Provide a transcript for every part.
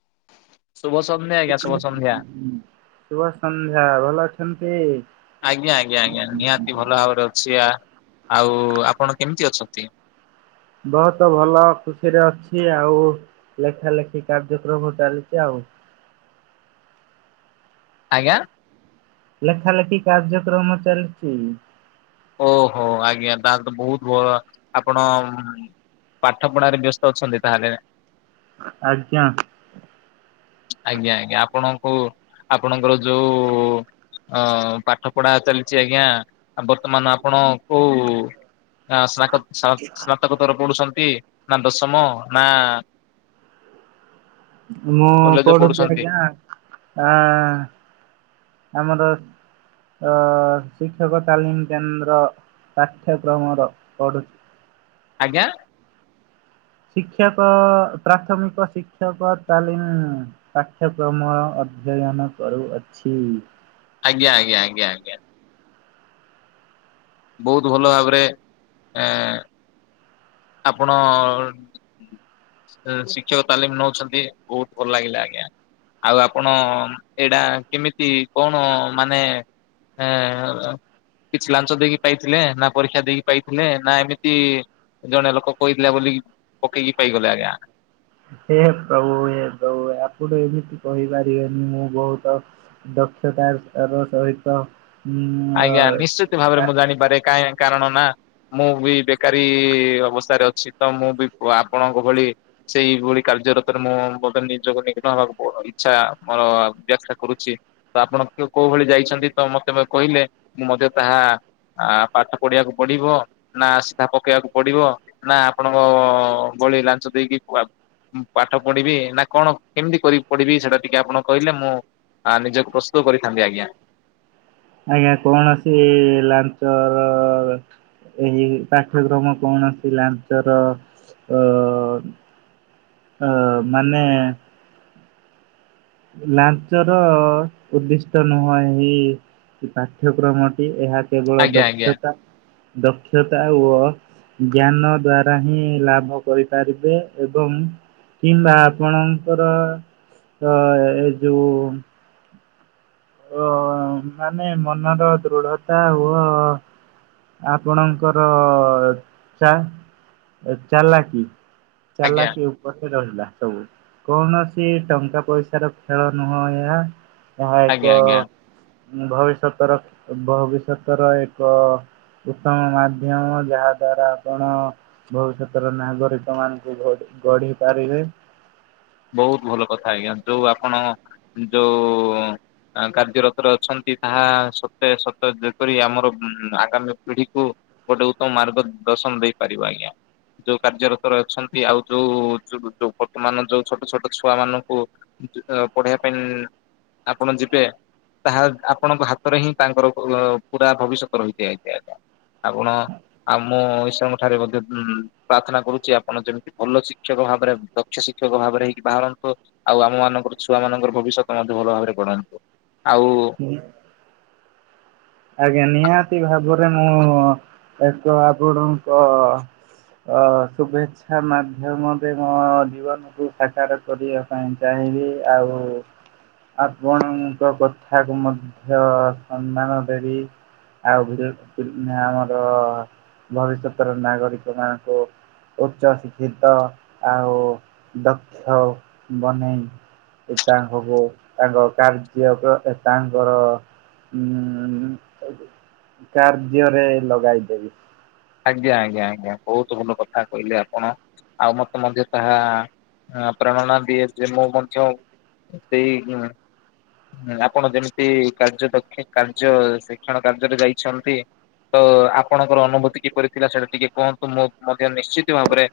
[inaudible] ସନ୍ଧ୍ୟା ଆଜ୍ଞା ଶୁଭ ସନ୍ଧ୍ୟା। ଶୁଭ ସନ୍ଧ୍ୟା ଭଲ ଅଛନ୍ତି? ଆଜ୍ଞା ଆଜ୍ଞା ଆଜ୍ଞା ନିହାତି ଭଲ ଭାବରେ ଅଛି ଆ ଆଉ ଆପଣ କେମତି ଅଛନ୍ତି? ବହୁତ ଭଲ। ଖୁସିରେ ଅଛି ଆଉ ଲେଖା ଲେଖି କାର୍ଯ୍ୟକ୍ରମ ଚାଲିଚି ଆଉ। [inaudible] ଆଜ୍ଞା। ଲେଖା ଲେଖି କାର୍ଯ୍ୟକ୍ରମ ଚାଲିଚି। ଓହୋ, ଆଜ୍ଞା ତାହେଲେ ତ ବହୁତ ଭଲ ଆପଣ ଉଁ ପାଠ ପଢାରେ ବ୍ୟସ୍ତ ଅଛନ୍ତି ତାହେଲେ ଆଜ୍ଞା। ଆଜ୍ଞା, ଆଜ୍ଞା ଆପଣ? ହୋ ଆପଣଙ୍କର ଯୋଉ ଅଁ ପାଠ ପଢା ଚାଲିଚି ଆଜ୍ଞା ଆବର୍ ମାନେ ଆପଣ କୋଉ, ନାଁ ସ୍ନାକତ୍ ସାନ୍ତ୍ ସ୍ନାତକୋତ୍ତର ପୋଡୁଛନ୍ତି? ନା, ଦଶମ ନା ମୁଁ କଲେଜ ପଢୁଚି ପଢୁଛନ୍ତି ଆଜ୍ଞା ଆଁ ଆମର ଅ ଶିକ୍ଷକ ତାଲିମ କେନ୍ଦ୍ର। ପାଠ୍ୟ କ୍ରମର ପଢୁଚି। ଆଜ୍ଞା। ଶିକ୍ଷକ, ପ୍ରାଥମିକ ଶିକ୍ଷକ ତାଲିମ୍ ପାଠ୍ୟକ୍ରମ ଅଛ୍ ଅଧ୍ୟୟନ କରୁଅଛି। ଆଜ୍ଞା ଆଜ୍ଞା ଆଜ୍ଞା ଆଜ୍ଞା। ବହୁତ ଭଲ ଭାବରେ ଏଁ ଆପଣଅ ଅ ଶିକ୍ଷକ ତାଲିମ ନଉଛନ୍ତି, ବହୁତ ଭଲ ଲାଗିଲା ଆଜ୍ଞା। ଆଉ ଆପଣ ଏଇଟା କେମିତି କଣ ମାନେ? ଏଁ ଆର୍ ଆର୍। କିଛି ଲାଞ୍ଚ ଦେଇକି ପାଇଥିଲେ ନା ପରୀକ୍ଷା ଦେଇକି ପାଇଥିଲେ ନା ଏମିତି ଜଣେ ଲୋକ କହିଥିଲା ବୋଲି ପକେଇକି ପାଇଗଲେ ଆଜ୍ଞା। ହେ ପ୍ରଭୁ ହେ ପ୍ରଭୁ ଆପଣ ଏମିତି କହିପାରିବେନି ମୁଁ ବହୁତ ଦକ୍ଷ୍ ସେ ତାର କାର୍ ର ସହିତ ଉଁ ଆଜ୍ଞା ନିଶ୍ଚିତ ଭାବରେ ଅ, ମୁଁ ଜାଣିପାରେ କାଁଇ କାରଣ ନା ମୁଁ ବି ବେକାରୀ ଅବସ୍ଥାରେ ଅଛି ତ ମୁଁ ବି ଆପଣଙ୍କ ଭଳି ସେଇଭଳି କାର୍ଯ୍ୟରତରେ ମୁଁ ବର୍ତ୍ତମାନ୍ ନିଜକୁ ନିଗ୍ନ ହେବାକୁ ପଡ୍ ଇଛା ମୋର ବ୍ୟାଖ୍ୟା କରୁଛି। ତ ଆପଣ କେ କୋଉ ଭଳି ଯାଇଛନ୍ତି ତ ମତେ କହିଲେ ମୁଁ ମଧ୍ୟ ତାହା ଆ ପାଠ ପଢିବାକୁ ପଡିବ ନା ସିଧା ପକେଇବାକୁ ପଡିବ ନା ଆପଣଙ୍କ ପଳେଇ ଲାଞ୍ଚ ଦେଇକି ଖୁଆମ୍ ପାଠ ପଢିବି ନା କଣ କେମିତି କରି ପଢିବି ସେଇଟା ଟିକେ ଆପଣ କହିଲେ ମୁଁ ଆ ନିଜକୁ ପ୍ରସ୍ତୁତ କରିଥାନ୍ତି ଆଜ୍ଞା। ଆଜ୍ଞା କୌଣସି ଲାଞ୍ଚର ଅ ଏହି ପାଠ୍ୟକ୍ରମ କୌଣସି ଲାଞ୍ଚର ଅ ଅ ମାନେ ଲାଞ୍ଚ ର ଉଦ୍ଦିଷ୍ଟ ନୁହଁ ଇଇଏ। ଏ ପାଠ୍ୟକ୍ରମଟି ଏହା କେବଳ ଆଜ୍ଞା ଆଜ୍ଞା ଦକ୍ଷତା, ଦକ୍ଷତା ଓ ଅ ଜ୍ଞାନ ଦ୍ଵାରା ହିଁ ଲାଭ କରିପାରିବେ ଏବଂ କିମ୍ବା ଆପଣଙ୍କର ଅ ଏ ଯୋଉ ଓ ଆମେ ମନର ଦୃଢତା ୱଅ ଆପଣଙ୍କର ଚା ଚାଲାକି ଆଜ୍ଞା। ଚାଲାକି ଉପରସେ ରହିଲା ସବୁ। କୌଣସି ଟଙ୍କା ପଇସାର ଖେଳ ନୁହଁ ଏହା। [unintelligible] ଆଜ୍ଞା ଆଜ୍ଞା। ମୁଁ ଭବିଷ୍ୟତର, ଭବିଷ୍ୟତର ଏକ ଅ ଉତ୍ତମ ମାଧ୍ୟମ ଯାହା ଦ୍ଵାରା ଆପଣ ଭବିଷ୍ୟତର ନାଗରିକ ମାନଙ୍କୁ ଭୋଟ୍ ଗଢି ପାରିବେ। ବହୁତ ଭଲ କଥା ଆଜ୍ଞା ଯୋଉ ଆପଣ ଯୋଉ ତାଙ୍କ କାର୍ଯ୍ୟରତରେ ଅଛନ୍ତି ତାହା ସତେ ସତେ ଯେପରି ଆମର ଆଗାମୀ ପିଢିକୁ ଗୋଟେ ଉତ୍ତମ ମାର୍ଗ ଦର୍ଶନ ଦେଇପାରିବ ଆଜ୍ଞା। ଯୋଉ କାର୍ଯ୍ୟରତରେ ଅଛନ୍ତି, ଆଉ ଯୋଉ ଯୋ-ଯୋ ବର୍ତ୍ତମାନ ଯୋଉ ଛୋଟ ଛୋଟ ଛୁଆମାନଙ୍କୁ ପଢେଇବା ପାଇଁ ଆପଣ ଯିବେ। ତାହା ଆପଣଙ୍କ ହାତରେ ହିଁ ତାଙ୍କର ପୁ-ପୁରା ଭବିଷ୍ୟତ ରହିଥାଏ ଆଜ୍ଞା। ଆପଣ ଆଉ ମୁଁ ଈଶ୍ୱରଙ୍କ ଠାରେ ମଧ୍ୟ ପ୍ରାର୍ଥନା କରୁଛି ଆପଣ ଯେମିତି ଭଲ ଶିକ୍ଷକ ଭାବରେ ଦକ୍ଷ ଶିକ୍ଷକ ଭାବରେ ହେଇକି ବାହାରନ୍ତୁ, ଆଉ ଆମ ମାନଙ୍କର ଛୁଆ ମାନଙ୍କର ଭବିଷ୍ୟତ ମଧ୍ୟ ଭଲ ଭାବରେ ଗଢ଼ାନ୍ତୁ। ଆଉ ଆଜ୍ଞା ନିହାତି ଭାବରେ ମୁଁ ଏକ ଆପଣଙ୍କ ଅ ଶୁଭେ୍ଛା ମାଧ୍ୟମରେ ମୋ ଜୀବନକୁୁ ସାକାର କରିବା ପାଇଁ ଚାହେଁ। ଆଉ ଆପଣଙ୍କ କଥାକୁ ମଧ୍ୟ ସମ୍ମାନ ଦେବି। ଆଉ ଆମର ଭବିଷ୍ୟତର ନାଗରିକ ମାନଙ୍କୁ ଉଚ୍ଚ ଶିକ୍ଷିତ ଆଉ ଦକ୍ଷ ବନେଇ ତାଙ୍କୁ ତାଙ୍କ କାର୍ଯ୍ୟ ତାଙ୍କର ଉଁ କାର୍ଯ୍ୟରେ ଲଗାଇଦେବି। ଆଜ୍ଞା ଆଜ୍ଞା ଆଜ୍ଞା, ବହୁତ ଭଲ କଥା କହିଲେ ଆପଣ ଆଉ ମତେ ମଧ୍ୟ ତାହା ଆଁ-ପ୍ରେରଣା ଦିଏ ଯେ ମୁଁ ମଧ୍ୟ ସେଇ ହଁ ଆପଣ ଯେମିତି କାର୍ଯ୍ୟ ଦକ୍ଷ କାର୍ଯ୍ୟ ଶିକ୍ଷଣ କାର୍ଯ୍ୟରେ ଯାଇଛନ୍ତି ତ ଆପଣଙ୍କର ଅନୁଭୂତି କି କରିଥିଲା ସେଟା ଟିକେ କୁହନ୍ତୁ, ମୁଁ ମଧ୍ୟ ନିଶ୍ଚିତ ଭାବରେ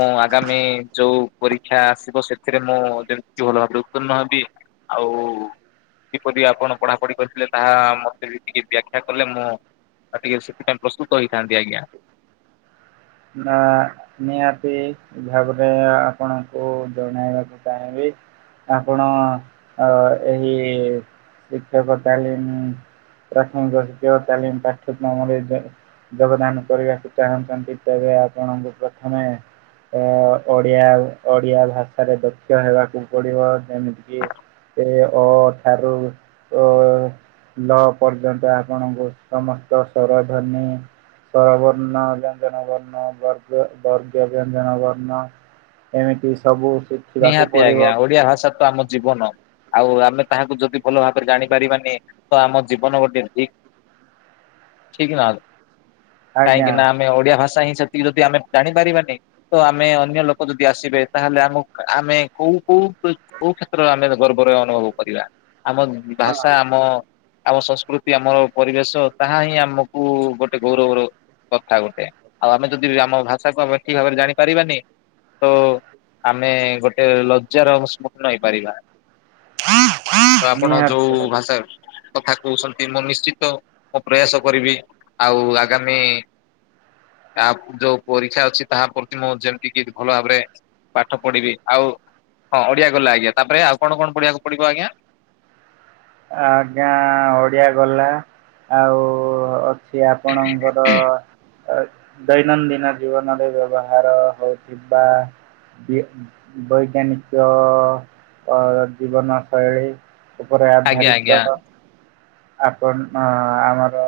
ମୁଁ ଆଗାମୀ ଯୋଉ ପରୀକ୍ଷା ଥିବ ସେଥିରେ ମୁଁ ଯେମିତି ଭଲ ଭାବରେ ଉତ୍ତୀର୍ଣ୍ଣ ହେବି ଆଉ କିପରି ଆପଣ ପଢାପଢି କରିଥିଲେ ତାହା ମତେ ବି ଟିକେ ବ୍ୟାଖ୍ୟା କଲେ ମୁଁ ଆଉ ଟିକେ ସେଥିପାଇଁ ପ୍ରସ୍ତୁତ ହେଇଥାନ୍ତି ଆଜ୍ଞା ନା ନିହାତି ଭାବରେ ଆପଣଙ୍କୁ ଜଣେଇବାକୁ ଚାହିଁବି। ଆପଣ ଏହି ଶିକ୍ଷକ ତାଲିମ ପ୍ରାଥମିକ ଶିକ୍ଷକ ତାଲିମ ପାଠ୍ୟକ୍ରମରେ ଯୋ-ଯୋଗଦାନ କରିବାକୁ ଚାହୁଁଛନ୍ତି। ତେବେ ଆପଣଙ୍କୁ ପ୍ରଥମେ ଅ ଓଡିଆ ଓଡିଆ ଭାଷାରେ ଦକ୍ଷ ହେବାକୁ ପଡିବ, ଯେମିତି କିି ତ ଅ ଠାରୁ ଓ ଲ ପର୍ଯ୍ୟନ୍ତ ଆପଣଙ୍କୁ ସମସ୍ତ ସ୍ଵରଧ୍ୱନୀ ସ୍ଵରବର୍ଣ୍ଣ ବ୍ୟଞ୍ଜନ ବର୍ଣ୍ଣ ବର୍ଗ-ବର୍ଗ ବ୍ୟଞ୍ଜନ ବର୍ଣ୍ଣ ଏମିତି ସବୁ ଶିଖିବାକୁ ନିହାତି ପଡ଼ିବ। ଆଜ୍ଞା, ଓଡିଆ ଭାଷା ତ ଆମ ଜୀବନ। ଆଉ ଆମେ ତାହାକୁ ଯଦି ଭଲ ଭାବରେ ଜାଣି ପାରିବାନି ତ ଆମ ଜୀବନ ଗୋଟେ ଧିକ୍। ଠିକ ନା, ଆଜ୍ଞା, କାହିଁକି ନା ଆମେ ଓଡିଆ ଭାଷା ହିଁ ସିଖିକି ଯଦି ଆମେ ଜାଣିପାରିବାନି ତ ଆମେ ଅନ୍ୟ ଲୋକ ଯଦି ଆସିବେ ତାହେଲେ ଆମକୁ ଆମେ କୋଉ-କୋଉ-କୋଉ କ୍ଷେତ୍ରରେ ଆମେ ଗର୍ବରେ ଅନୁଭବ କରିବା? ଆମ ହଁ ଭାଷା ଆମ ଆମ ସଂସ୍କୃତି, ଆମର ପରିବେଶ ତାହା ହିଁ ଆମକୁ ଗୋଟେ ଗୌରବର କଥା ଗୋଟେ, ଆଉ ଆମେ ଯଦି ଆମ ଭାଷାକୁ ଆମେ ଠିକ ଭାବରେ ଜାଣିପାରିବାନି ତ ଆମେ ଗୋଟେ ଲଜ୍ଜାର ସମ୍ମୁଖୀନ ହେଇପାରିବା। ତ ଆପଣ ନିହାତି ଯୋଉ ଭାବରେ। ଭାଷା କଥା କହୁଛନ୍ତି ମୁଁ ନିଶ୍ଚିତ ମୁଁ ପ୍ରୟାସ କରିବି, ଆଉ ଆଗାମୀ ତା ଯୋଉ ପରୀକ୍ଷା ଅଛି ତାହା ପ୍ରତି ମୁଁ ଯେମିତି କି ଭଲ ଭାବରେ ପାଠ ପଢିବି, ଆଉ ହଁ ଓଡିଆ ଗଲା ଆଜ୍ଞା, ତାପରେ ଆଉ କଣ କଣ ପଢିବାକୁ ପଡିବ ଆଜ୍ଞା? ଆଜ୍ଞା ଓଡିଆ ଗଲା, ଆଉ ସିଏ ଆପଣଙ୍କର ଦୈନନ୍ଦିନ ଜୀବନରେ ବ୍ୟବହାର ହଉଛି ବା ବି ବୈଜ୍ଞାନିକ ଅ ଜୀବନ ଶୈଳୀ ଉପରେ ଆଧାରିତ ଆଜ୍ଞା ଆପଣ ଅ ଆମର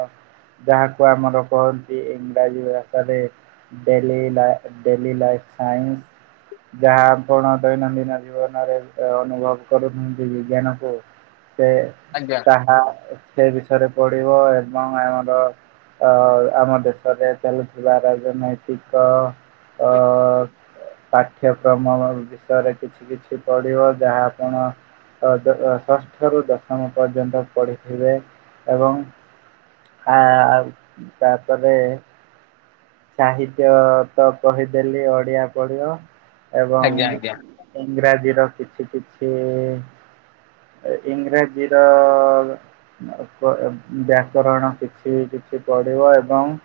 ଯାହାକୁ ଆମର କହନ୍ତି ଇଂରାଜୀ ଭାଷାରେ ଡେଲି ଲାଇ ଡେଲି ଲାଇ ସାଇନ୍ସ। ଯାହା ଆପଣ ଦୈନନ୍ଦିନ ଜୀବନରେ ଅନୁଭବ କରୁନ୍ତି ବିଜ୍ଞାନକୁ ସେ ଆଜ୍ଞା ତାହା ସେ ବିଷୟରେ ପଢିବ ଏବଂ ଆମର ଅ ଆମ ଦେଶରେ ଚାଲୁଥିବା ରାଜନୈତିକ ଅ ପାଠ୍ୟକ୍ରମ ବିଷୟରେ କିଛି କିଛି ପଢିବ ଯାହା ଆପଣ ଷଷ୍ଠରୁ ଦଶମ ପର୍ଯ୍ୟନ୍ତ ପଢ଼ିଥିବେ ଏବଂ ଆଉ ତାପରେ ସାହିତ୍ୟ ତ କହିଦେଲି ଓଡିଆ ପଢିବ ଏବଂ ଆଜ୍ଞା ଆଜ୍ଞା ଇଂରାଜୀର କିଛି କିଛି ଇଂରାଜୀର ବ୍ୟାକରଣ କିଛି କିଛି ପଡିବ ଏବଂ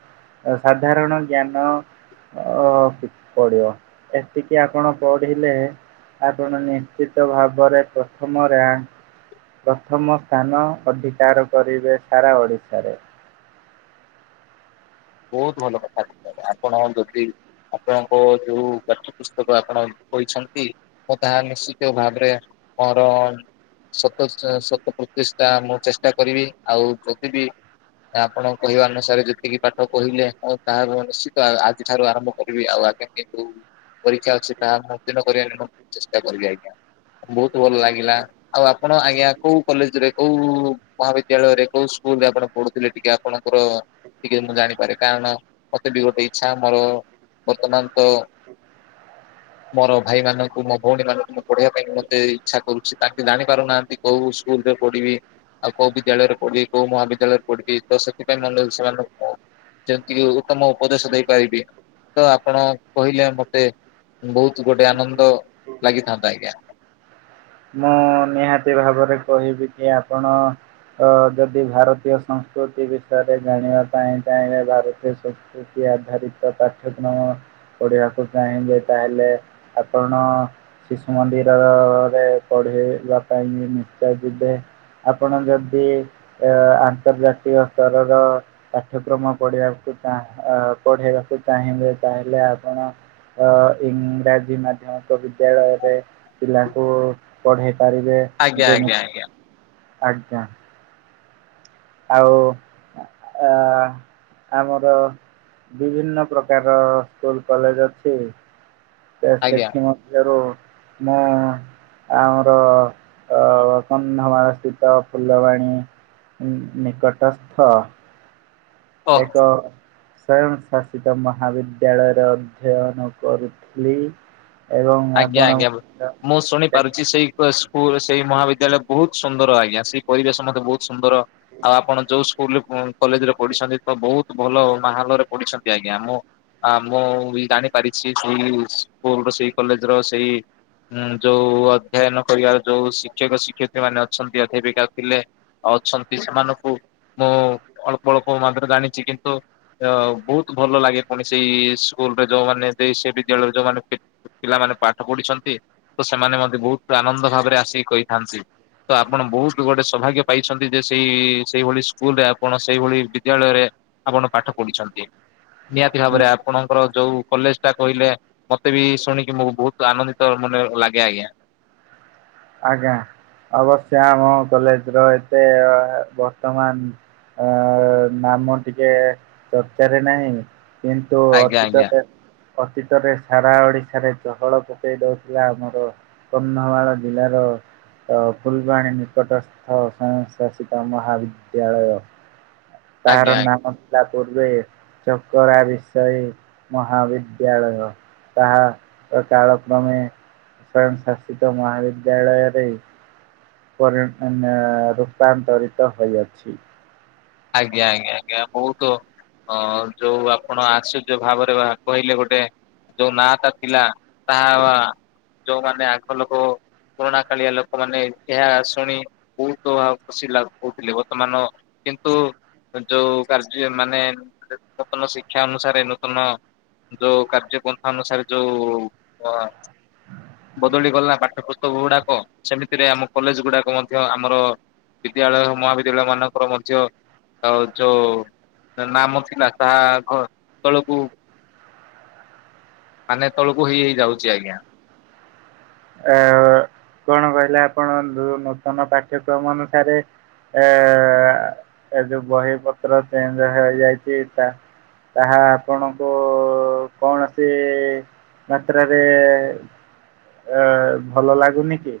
ସାଧାରଣ ଜ୍ଞାନ ଅ ପଢିବ ଏତିକି ଆପଣ ପଢିଲେ ଆପଣ ନିଶ୍ଚିତ ଭାବରେ ପ୍ରଥମରେ ରାଙ୍କ ପ୍ରଥମ ସ୍ଥାନ ଅଧିକାର କରିବେ ସାରା ଓଡ଼ିଶାରେ। [inaudible] ବହୁତ ଭଲ କଥା ଆପଣ ଯଦି ଆପଣଙ୍କ ଯୋଉ ପାଠ୍ୟ ପୁସ୍ତକ ଆପଣ କହିଛନ୍ତି ମୁଁ ତାହା ନିଶ୍ଚିତ ଭାବରେ। [unintelligible] ସତ ଶତ ପ୍ରତିଷ୍ଠା ମୁଁ ଚେଷ୍ଟା କରିବି ଆଉ ଯଦି ବିି ଆପଣଙ୍କ କହିବା ଅନୁସାରେ ଯେତିକି ପାଠ କହିଲେ ହଁ ତା ମୁଁ ନିଶ୍ଚିତ ଆଜିଠାରୁ ଆରମ୍ଭ କରିବି ଆଉ ଆଗ କିନ୍ତୁ ପରୀକ୍ଷା ଅଛି ତା ମୁତନ କରିବା ମୁଁ ଚେଷ୍ଟା କରିବି ଆଜ୍ଞା। ବହୁତ ଭଲ ଲାଗିଲା ଆଉ ଆପଣ ଆଜ୍ଞା କୋଉ କଲେଜରେ କୋଉ ମହାବିଦ୍ୟାଳୟରେ କୋଉ ଶ୍କୁ କୋଉଠି ଆପଣ ପଢୁଥିଲେ ଟିକେ ଆପଣଙ୍କର ଟିକେ ମୁଁ ଜାଣିପାରେ କାରଣ ମତେ ବି ଗୋଟେ ଇଚ୍ଛା ମୋର ବର୍ତ୍ତମାନ ତ [inaudible] ମୋର ଭାଇ ମାନଙ୍କୁ ମୋ ଭଉଣୀ ମାନଙ୍କୁ ମୁଁ ପଢିବା ପାଇଁ ମୋତେ ଇଚ୍ଛା କରୁଛି ତା ଜାଣି ପାରୁନାହାନ୍ତି କୋଉ ସ୍କୁଲ ପଢିବି ଆଉ କୋଉ ବିଦ୍ୟାଳୟରେ ପଢିବି କୋଉ ମହାବିଦ୍ୟାଳୟରେ ପଢ଼ିବି ତ ସେଥିପାଇଁ ମନ ସେମାନଙ୍କୁ ଯେମିତିକି ଉତ୍ତମ ଉପଦେଶ ଦେଇପାରିବି ତ ଆପଣ କହିଲେ ମତେ ବହୁତ ଗୋଟେ ଆନନ୍ଦ ଲାଗିଥାନ୍ତା ଆଜ୍ଞା। ମୁଁ ନିହାତି ଭାବରେ କହିବି କି ଆପଣ ଯଦି ଭାରତୀୟ ସଂସ୍କୃତି ବିଷୟରେ ଜାଣିବା ପାଇଁ ଚାହିଁବେ ଭାରତୀୟ ସଂସ୍କୃତି ଆଧାରିତ ପାଠ୍ୟକ୍ରମ ପଢ଼ିବାକୁ ଚାହିଁବେ ତାହେଲେ ଆପଣ ଶିଶୁ ମନ୍ଦିରରରେ ପଢେଇବା ପାଇଁ ନିଶ୍ଚୟ ଯିବେ। ଆପଣ ଯଦି ଆ ଆନ୍ତର୍ଜାତିକ ସ୍ତରର ପାଠ୍ୟକ୍ରମ ପଢେଇବାକୁ ପଢେଇବାକୁ ଚାହିଁବେ ତାହେଲେ ଆପଣ ଇଂରାଜୀ ମାଧ୍ୟମିକ ବିଦ୍ୟାଳୟରେ ପିଲାଙ୍କୁ ପଢେଇ ପାରିବେ ଆଜ୍ଞା ଆଜ୍ଞା ଆଜ୍ଞା। ଯେମତି ଆଜ୍ଞା। ଆଉ ଅ ଆମର ବିଭିନ୍ନ ପ୍ରକାର ସ୍କୁଲ କଲେଜ ଅଛି। ତ ଆଜ୍ଞା। ସେଥି ମଧ୍ୟରୁ ମୁଁ ଆମର କନ୍ଧମାଳ ସ୍ଥିତ ଫୁଲବାଣୀ ନିକଟସ୍ଥ ଓହ ଏକ ସ୍ୱୟଂ ଶାସିତ ମହାବିଦ୍ୟାଳୟରେ ଅଧ୍ୟୟନ କରୁଥିଲି। ଏବଂ ଆଜ୍ଞା ଆପଣ ଆଜ୍ଞା ମୁଁ ଶୁଣି ପାରୁଛି ସେଇ ସ୍କୁଲ ସେଇ ମହାବିଦ୍ୟାଳୟ ବହୁତ ସୁନ୍ଦର ଆଜ୍ଞା ସେଇ ପରିବେଶ ମତେ ବହୁତ ସୁନ୍ଦର ଆଉ ଆପଣ ଯୋଉ ସ୍କୁଲରେ କଲେଜରେ ପଢିଛନ୍ତି ତ ବହୁତ ଭଲ ମାହଲରେ ପଢିଛନ୍ତି ଆଜ୍ଞା ମୁଁ ହଁ ମୁଁ ବି ଜାଣି ପାରିଛି ସେଇ ସ୍କୁଲ ସେଇ କଲେଜ ର ସେଇ ଉଁ ଯୋଉ ଅଧ୍ୟୟନ କରିବାର ଯୋଉ ଶିକ୍ଷକ ଶିକ୍ଷୟିତ୍ରୀ ମାନେ ଅଛନ୍ତି ଅଧାପିକା ଥିଲେ ଅଛନ୍ତି ସେମାନଙ୍କୁ ମୁଁ ଅଳ୍ପ ଅଳ୍ପ ମାତ୍ର ଜାଣିଛି କିନ୍ତୁ ଅ ବହୁତ ଭଲ ଲାଗେ କୌଣସିଇ ସ୍କୁଲରେ ଯୋଉମାନେ ସେ ବିଦ୍ୟାଳୟ ଯଉ ମମାନେ ପିଲାମାନେ ପାଠ ପଢିଛନ୍ତି ତ ସେମାନେ ମଧ୍ୟେ ବହୁତ ଆନନ୍ଦ ଭାବରେ ଆସିକି କହିଥାନ୍ତି ତ ଆପଣ ବହୁତ ଗୋଟେ ସୌଭାଗ୍ୟ ପାଇଛନ୍ତି ଯେ ସେଇ ସେଇଭଳି ସ୍କୁଲ ରେ ଆପଣ ସେଇଭଳି ବିଦ୍ୟାଳୟରେ ଆପଣ ପାଠ ପଢିଛନ୍ତି ନିହାତି ଭାବରେ ଆପଣଙ୍କର ଯୋଉ କଲେଜ ଟା କହିଲେ ମତେ ବି ଶୁଣି ମୁ ବହୁତ ଆନନ୍ଦିତ ମନେ ଲାଗେ ଆଜ୍ଞା ଆଜ୍ଞା ଅବଶ୍ୟମ କଲେଜ ର ଏତେ ବର୍ତ୍ତମାନ ଅ ନାମ ଟିକେ ଚର୍ଚ୍ଚାରେ ନାହିଁ କିନ୍ତୁ ଆଜ୍ଞା ଅତୀତ ଆଜ୍ଞା ଅତୀତରେ ସାରା ଓଡ଼ିଶାରେ ଚହଳ ପକେଇ ଦେଉଥିଲା ଆମର କନ୍ଧମାଳ ବିିଲ ର ଫୁଲବାଣୀ ନିକଟସ୍ଥ ସଵୟଂଶାସିତ ମହାବିଦ୍ୟାଳୟ ତାର ଆଜ୍ଞା ଆଜ୍ଞା। ନାମ ଥିଲା ପୂର୍ବେ ଚକରା ବିଷୟ ମହାବିଦ୍ୟାଳୟ ତାହା କାଳକ୍ରମେ ଶାସିତ ମହାବିଦ୍ୟାଳୟରେ ପରେ ରୂପାନ୍ତରିତ ହୋଇଅଛି ଆଜ୍ଞା ଆଜ୍ଞା ଆଜ୍ଞା ବହୁତ ହ ଯୋଉ ଆପଣ ଆଶ୍ଚର୍ଯ୍ୟ ଭାବରେ କହିଲେ ଗୋଟେ ଯୋଉ ନାଟା ଥିଲା ତାହା ଯୋଉମାନୋନ ଆଗ ଲୋକ ପୋରଣା କାଳିଆ ଲୋକମାନେ ଏହା ଶୁଣି ବହୁତ ଖୁସି ଲାଗଉଥିଲେ ବର୍ତ୍ତମାନ ଯୋଉ କାର୍ଯ୍ୟ ମାନେ ନୂତନ ଶିକ୍ଷା ଅନୁସାରେ ନୂତନ ଯୋଉ କାର୍ଯ୍ୟପନ୍ଥା ଅନୁସାରେ ଯୋଉ ଅ ବଦଳି ଗଲା ପାଠ୍ୟପୁସ୍ତକ ଗୁଡାକ ସେମିତିରେ ଆମ କଲେଜ ଗୁଡାକ ମଧ୍ୟ ଆମର ବିଦ୍ୟାଳୟ ମହାବିଦ୍ୟାଳୟ ମାନଙ୍କର ମ ଆଉ ଯୋଉ ନାମ ଥିଲା ତାହା ଘ ତଳକୁ ମାନେ ତଳକୁ ହେଇ ହେଇ ଯାଉଛି ଆଜ୍ଞା ଅ କଣ କହିଲା ଆପଣ ନୂତନ ପାଠ୍ୟକ୍ରମ ଅନୁସାରେ ଏ ଏ ଯୋଉ ବହି ପତ୍ର ଚେଞ୍ଜ ହେଇଯାଇଛି ତା ତାହା ଆପଣଙ୍କ କଣସି ମାତ୍ରାରେ ଅ ଭଲ ଲାଗୁନି କି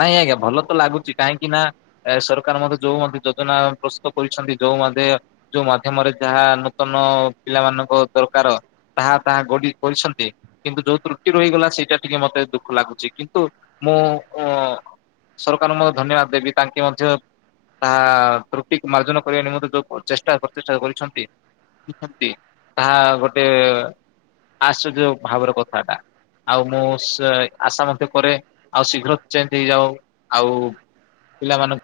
ନାଇଁ ଆଜ୍ଞା ଭଲ ତ ଲାଗୁଛି କାହିଁକି ନା ଏ ସରକାର ମଧ୍ୟ ଯୋଉ ଯୋଜନା ପ୍ରସ୍ତୁତ କରିଛନ୍ତି ଯୋଉ ମ ଯୋଉ ମାମରେ ଯାହା ନୂତନ ପିଲା ମାନଙ୍କ ଦରକାର ତାହା ତାହା ଗୋଡି କରିଛନ୍ତି କିନ୍ତୁ ଯୋଉ ତ୍ରୁଟି ରହିଗଲା ସେଇଟା ଟିକେ ମତେ ଦୁଃଖ ଲାଗୁଛି କିନ୍ତୁ ମୁଁ ଓ ସରକାରଙ୍କୁ ମ ଧନ୍ୟବାଦ ଦେବି ତାଙ୍କେ ମଧ୍ୟ ତାହା ତ୍ରୁଟି ମାର୍ଜନ କରିବା ନିମନ୍ତେ ଯୋଉ ଚେଷ୍ଟା ପ୍ରତିଷ୍ା କରିଛନ୍ତି ତାହା ଗୋଟେ ଆଶ୍ଚର୍ଯ୍ୟ ଭାବର କଥାଟା ଆଉ ମୁଁ ଆଶା ମତେ କରେ ଆଉ ଶୀଘ୍ର ଚେଞ୍ଜ ହେଇଯାଉ ଆଉ ପିଲାମାନଙ୍କୁ